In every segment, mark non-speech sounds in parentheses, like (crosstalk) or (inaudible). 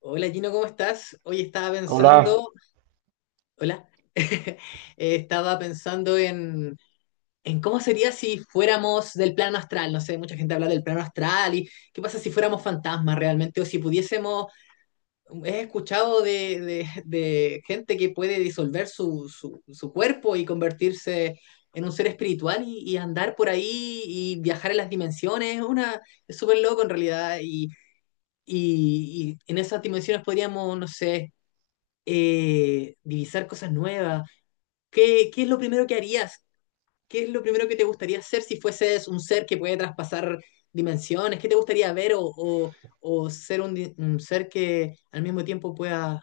Hola Gino, ¿cómo estás? Hoy estaba Hola, pensando, hola, (laughs) Eh, estaba en cómo sería si fuéramos del plano astral. No sé, mucha gente habla del plano astral y qué pasa si fuéramos fantasmas realmente o si pudiésemos, he escuchado de gente que puede disolver su cuerpo y convertirse en un ser espiritual y andar por ahí y viajar en las dimensiones. Una, es súper loco en realidad y, y en esas dimensiones podríamos, no sé divisar cosas nuevas. Qué es lo primero que harías? ¿Qué es lo primero que te gustaría hacer si fueses un ser que puede traspasar dimensiones? ¿Qué te gustaría ver o ser un, un ser que al mismo tiempo pueda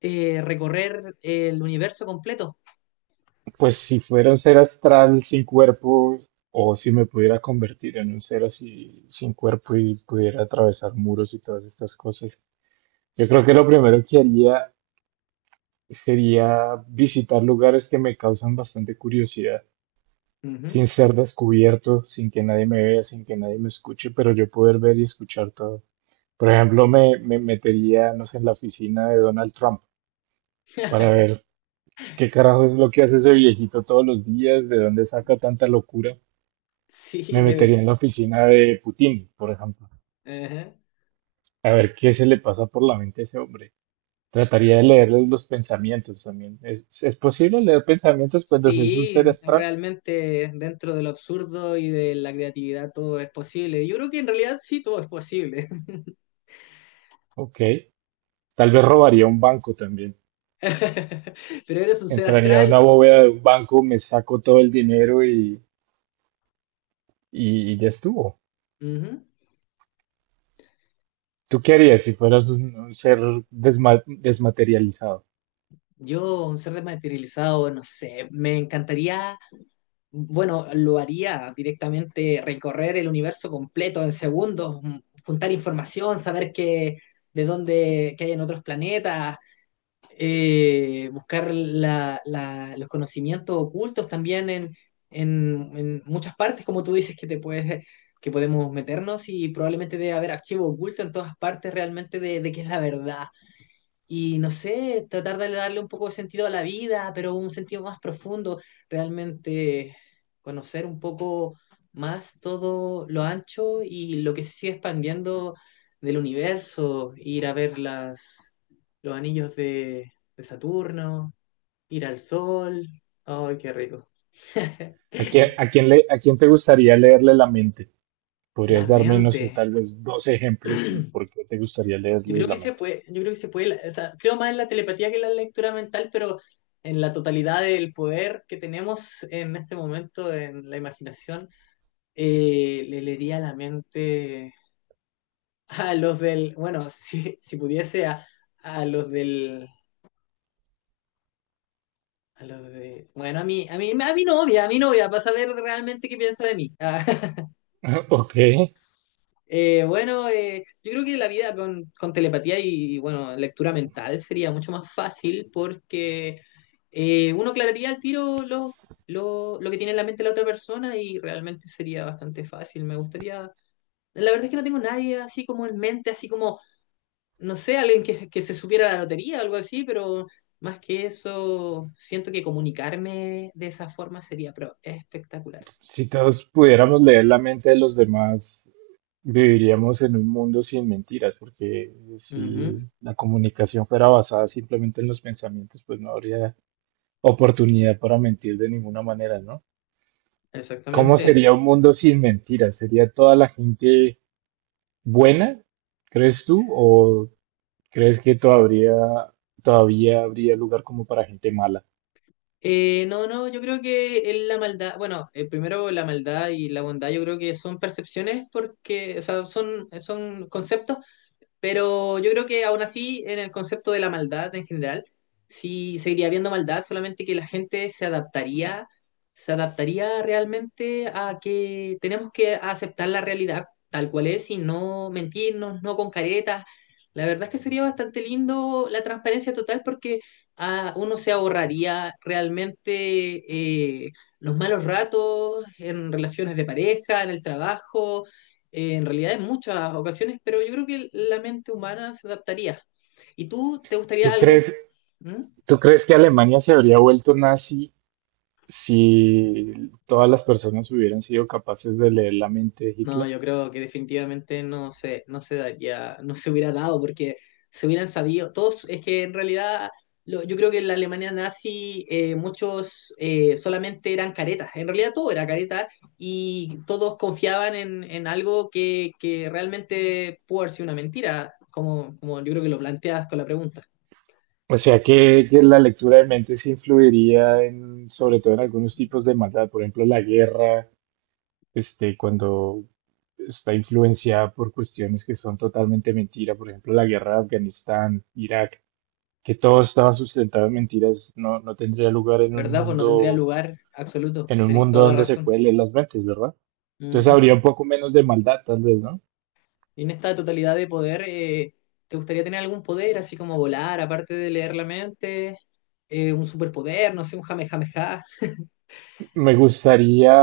recorrer el universo completo? pues si fuera un ser astral sin cuerpo, o si me pudiera convertir en un ser así sin cuerpo y pudiera atravesar muros y todas estas cosas, yo creo que lo primero que haría sería visitar lugares que me causan bastante curiosidad, Ujú. sin (laughs) ser descubierto, sin que nadie me vea, sin que nadie me escuche, pero yo poder ver y escuchar todo. Por ejemplo, me metería, no sé, en la oficina de Donald Trump para ver ¿qué carajo es lo que hace ese viejito todos los días? ¿De dónde saca tanta locura? Sí, Me metería debe. en la oficina de Putin, por ejemplo. Ajá. A ver qué se le pasa por la mente a ese hombre. Trataría de leerles los pensamientos también. ¿Es posible leer pensamientos cuando se es un Sí, ser astral? realmente dentro de lo absurdo y de la creatividad todo es posible. Yo creo que en realidad sí todo es posible. Ok. Tal vez robaría un banco también. (laughs) Pero eres un ser Entraría a astral. una bóveda de un banco, me saco todo el dinero y, y ya estuvo. Ujú. ¿Tú qué harías si fueras un ser desmaterializado? Yo, un ser desmaterializado, no sé, me encantaría, bueno, lo haría directamente, recorrer el universo completo en segundos, juntar información, saber qué, de dónde, qué hay en otros planetas, buscar los conocimientos ocultos también en, en muchas partes, como tú dices, que te puedes, que podemos meternos y probablemente debe haber archivo oculto en todas partes realmente de qué es la verdad y no sé, tratar de darle un poco de sentido a la vida, pero un sentido más profundo, realmente conocer un poco más todo lo ancho y lo que se sigue expandiendo del universo, ir a ver las, los anillos de Saturno, ir al sol, ¡ay, qué rico! A quién le, a quién te gustaría leerle la mente? La ¿Podrías darme, no mente. sé, tal vez dos ejemplos y por (clears throat) qué te gustaría Yo leerles creo que la se mente? puede, yo creo que se puede, o sea, creo más en la telepatía que en la lectura mental, pero en la totalidad del poder que tenemos en este momento, en la imaginación, le leería la mente a los del, bueno, (laughs) si pudiese a los del, a los de, bueno, a mi novia, para saber realmente qué piensa de mí. (laughs) (laughs) Ok, Bueno, yo creo que la vida con telepatía y, bueno, lectura mental sería mucho más fácil porque uno aclararía al tiro lo, lo que tiene en la mente la otra persona y realmente sería bastante fácil. Me gustaría... La verdad es que no tengo nadie así como en mente, así como, no sé, alguien que se supiera la lotería o algo así, pero más que eso, siento que comunicarme de esa forma sería espectacular. si todos pudiéramos leer la mente de los demás, viviríamos en un mundo sin mentiras, porque si Ujú, la comunicación fuera basada simplemente en los pensamientos, pues no habría oportunidad para mentir de ninguna manera, ¿no? ¿Cómo exactamente. sería un mundo sin mentiras? ¿Sería toda la gente buena, crees tú, o crees que todavía, todavía habría lugar como para gente mala? No, yo creo que es la maldad, bueno, primero la maldad y la bondad, yo creo que son percepciones porque, o sea, son conceptos pero yo creo que aún así, en el concepto de la maldad en general, sí seguiría habiendo maldad, solamente que la gente se adaptaría realmente a que tenemos que aceptar la realidad tal cual es y no mentirnos, no con caretas. La verdad es que sería bastante lindo la transparencia total porque ah, uno se ahorraría realmente los malos ratos en relaciones de pareja, en el trabajo en realidad en muchas ocasiones, pero yo creo que la mente humana se adaptaría. ¿Y tú te gustaría ¿Tú algún... crees ¿Mm? ¿Tú crees que Alemania se habría vuelto nazi si todas las personas hubieran sido capaces de leer la mente de No, Hitler? yo creo que definitivamente no se daría, no se hubiera dado porque se hubieran sabido, todos, es que en realidad yo creo que en la Alemania nazi muchos solamente eran caretas, en realidad todo era careta y todos confiaban en algo que realmente pudo haber sido una mentira, como, como yo creo que lo planteas con la pregunta. O sea que la lectura de mentes influiría en, sobre todo en algunos tipos de maldad, por ejemplo, la guerra, este, cuando está influenciada por cuestiones que son totalmente mentira, por ejemplo, la guerra de Afganistán, Irak, que todo estaba sustentado en mentiras, no, no tendría lugar en un ¿Verdad? Pues no tendría mundo lugar absoluto. Tenéis toda la donde se razón. puede leer las mentes, ¿verdad? Entonces Ujú. habría un poco menos de maldad, tal vez, ¿no? Y en esta totalidad de poder, ¿te gustaría tener algún poder, así como volar, aparte de leer la mente? Un superpoder, no sé, un jamejameja. Me gustaría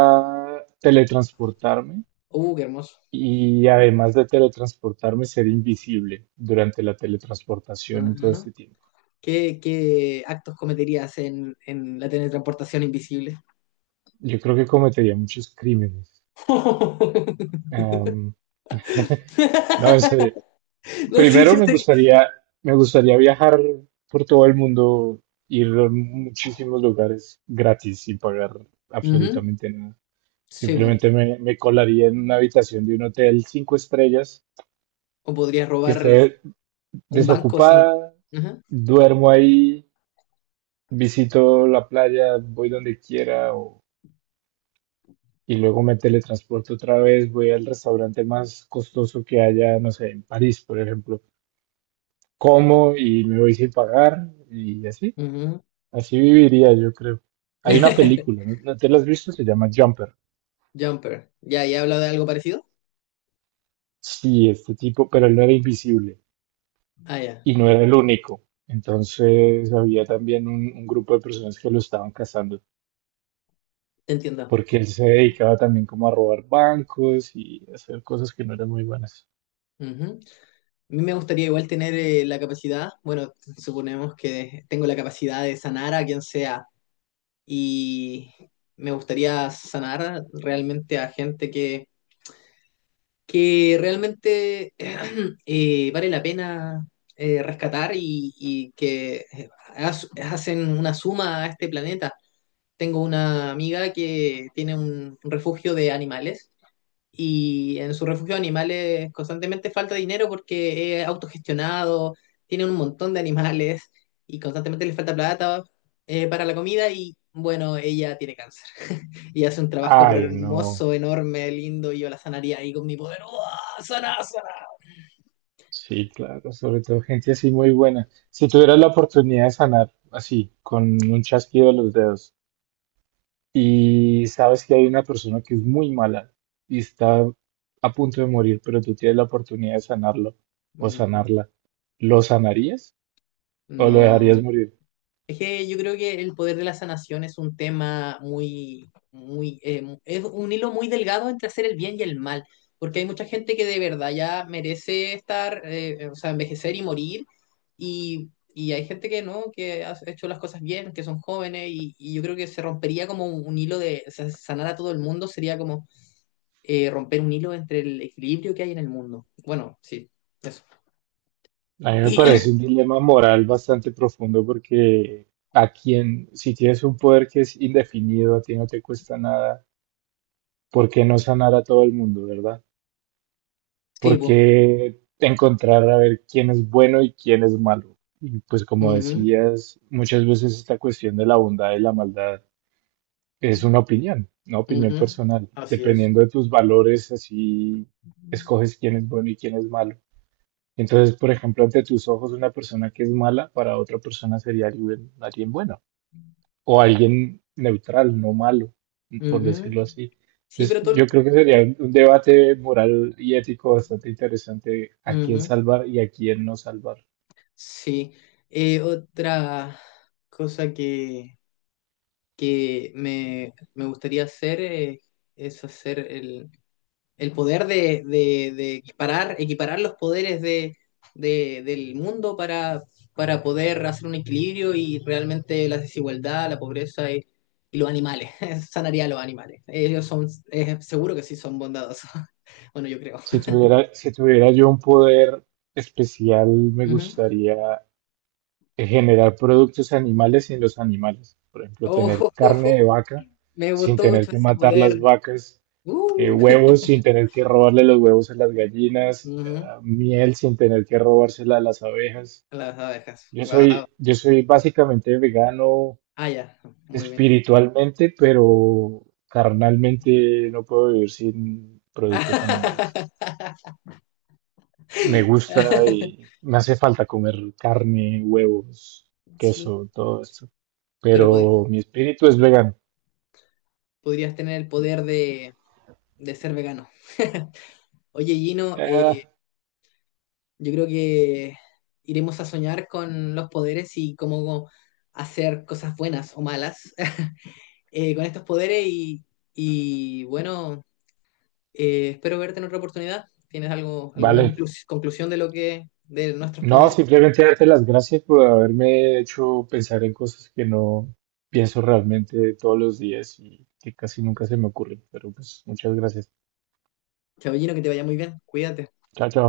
teletransportarme Qué hermoso. y además de teletransportarme, ser invisible durante la teletransportación y todo Ujú. este tiempo. Qué actos cometerías en la teletransportación invisible? Yo creo que cometería muchos crímenes. (laughs) Am, (laughs) no, en serio. No, sí, Primero yo me sé. gustaría, me gustaría viajar por todo el mundo, ir a muchísimos lugares gratis sin pagar Ujú. absolutamente nada. Sí, po. Simplemente me colaría en una habitación de un hotel cinco estrellas O podrías que robar esté un banco sin. desocupada, Ujú. duermo ahí, visito la playa, voy donde quiera y luego me teletransporto otra vez, voy al restaurante más costoso que haya, no sé, en París, por ejemplo, como y me voy sin pagar y así, Ujú. así viviría yo creo. Hay una (laughs) película, ¿no te la has visto? Se llama Jumper. Jumper. Ya, ya he hablado de algo parecido. Sí, este tipo, pero él no era invisible. Ah, ya, Y no era el único. Entonces había también un grupo de personas que lo estaban cazando, te entiendo. porque él se dedicaba también como a robar bancos y a hacer cosas que no eran muy buenas. Ujú. A mí me gustaría igual tener la capacidad, bueno, suponemos que tengo la capacidad de sanar a quien sea y me gustaría sanar realmente a gente que realmente (clears throat) vale la pena rescatar y que hacen una suma a este planeta. Tengo una amiga que tiene un refugio de animales y en su refugio de animales constantemente falta dinero porque es autogestionado, tiene un montón de animales y constantemente le falta plata para la comida y bueno, ella tiene cáncer (laughs) y hace un trabajo pero Ay, no. hermoso, enorme, lindo y yo la sanaría ahí con mi poder. ¡Uah! ¡Sana, sana! Sí, claro, sobre todo gente así muy buena. Si tuvieras la oportunidad de sanar así, con un chasquido de los dedos, y sabes que hay una persona que es muy mala y está a punto de morir, pero tú tienes la oportunidad de sanarlo o Mm, sanarla, ¿lo sanarías o lo dejarías no. morir? Es que yo creo que el poder de la sanación es un tema muy, muy, es un hilo muy delgado entre hacer el bien y el mal, porque hay mucha gente que de verdad ya merece estar, o sea, envejecer y morir, y hay gente que no, que ha hecho las cosas bien, que son jóvenes, y yo creo que se rompería como un hilo de, o sea, sanar a todo el mundo sería como romper un hilo entre el equilibrio que hay en el mundo. Bueno, sí, eso. A mí me Y, (clears throat) parece un dilema moral bastante profundo porque a quien, si tienes un poder que es indefinido, a ti no te cuesta nada, ¿por qué no sanar a todo el mundo, verdad? sí, ¿Por pues. qué encontrar a ver quién es bueno y quién es malo? Y pues como Ujú, decías, muchas veces esta cuestión de la bondad y la maldad es una opinión ujú, personal. así es. Dependiendo de tus valores, así escoges quién es bueno y quién es malo. Entonces, por ejemplo, ante tus ojos una persona que es mala para otra persona sería alguien, alguien bueno o alguien neutral, no malo, por Ujú. decirlo así. Sí, Entonces, pero todo... yo creo que sería un debate moral y ético bastante interesante a quién Ujú, salvar y a quién no salvar. sí. Otra cosa que me gustaría hacer es hacer el poder de, de equiparar, equiparar los poderes de, del mundo para poder hacer un equilibrio y realmente la desigualdad, la pobreza y los animales. (laughs) Sanaría a los animales. Ellos son, seguro que sí son bondadosos. (laughs) Bueno, yo creo. Si tuviera yo un poder especial, me Ujú. gustaría generar productos animales sin los animales. Por ejemplo, tener Oh, carne de vaca (laughs) me sin gustó tener mucho que ese matar las poder. vacas Uh, huevos sin tener que robarle los huevos a las gallinas, ujú, ah, miel sin tener que robársela a las abejas. las abejas. Wow. Yo soy básicamente vegano Ah, ya. Muy bien. espiritualmente, pero carnalmente no puedo vivir sin productos animales. (laughs) Me gusta y me hace falta comer carne, huevos, Sí, queso, todo esto. pero Pero mi espíritu es vegano. podrías tener el poder de ser vegano. (laughs) Oye, Gino, Ah, yo creo que iremos a soñar con los poderes y cómo hacer cosas buenas o malas (laughs) con estos poderes y bueno, espero verte en otra oportunidad. ¿Tienes algo, alguna vale. Conclusión de lo que, de nuestros No, poderes? simplemente darte las gracias por haberme hecho pensar en cosas que no pienso realmente todos los días y que casi nunca se me ocurren. Pero pues muchas gracias. Chabellino, que te vaya muy bien. Cuídate. Chao, chao.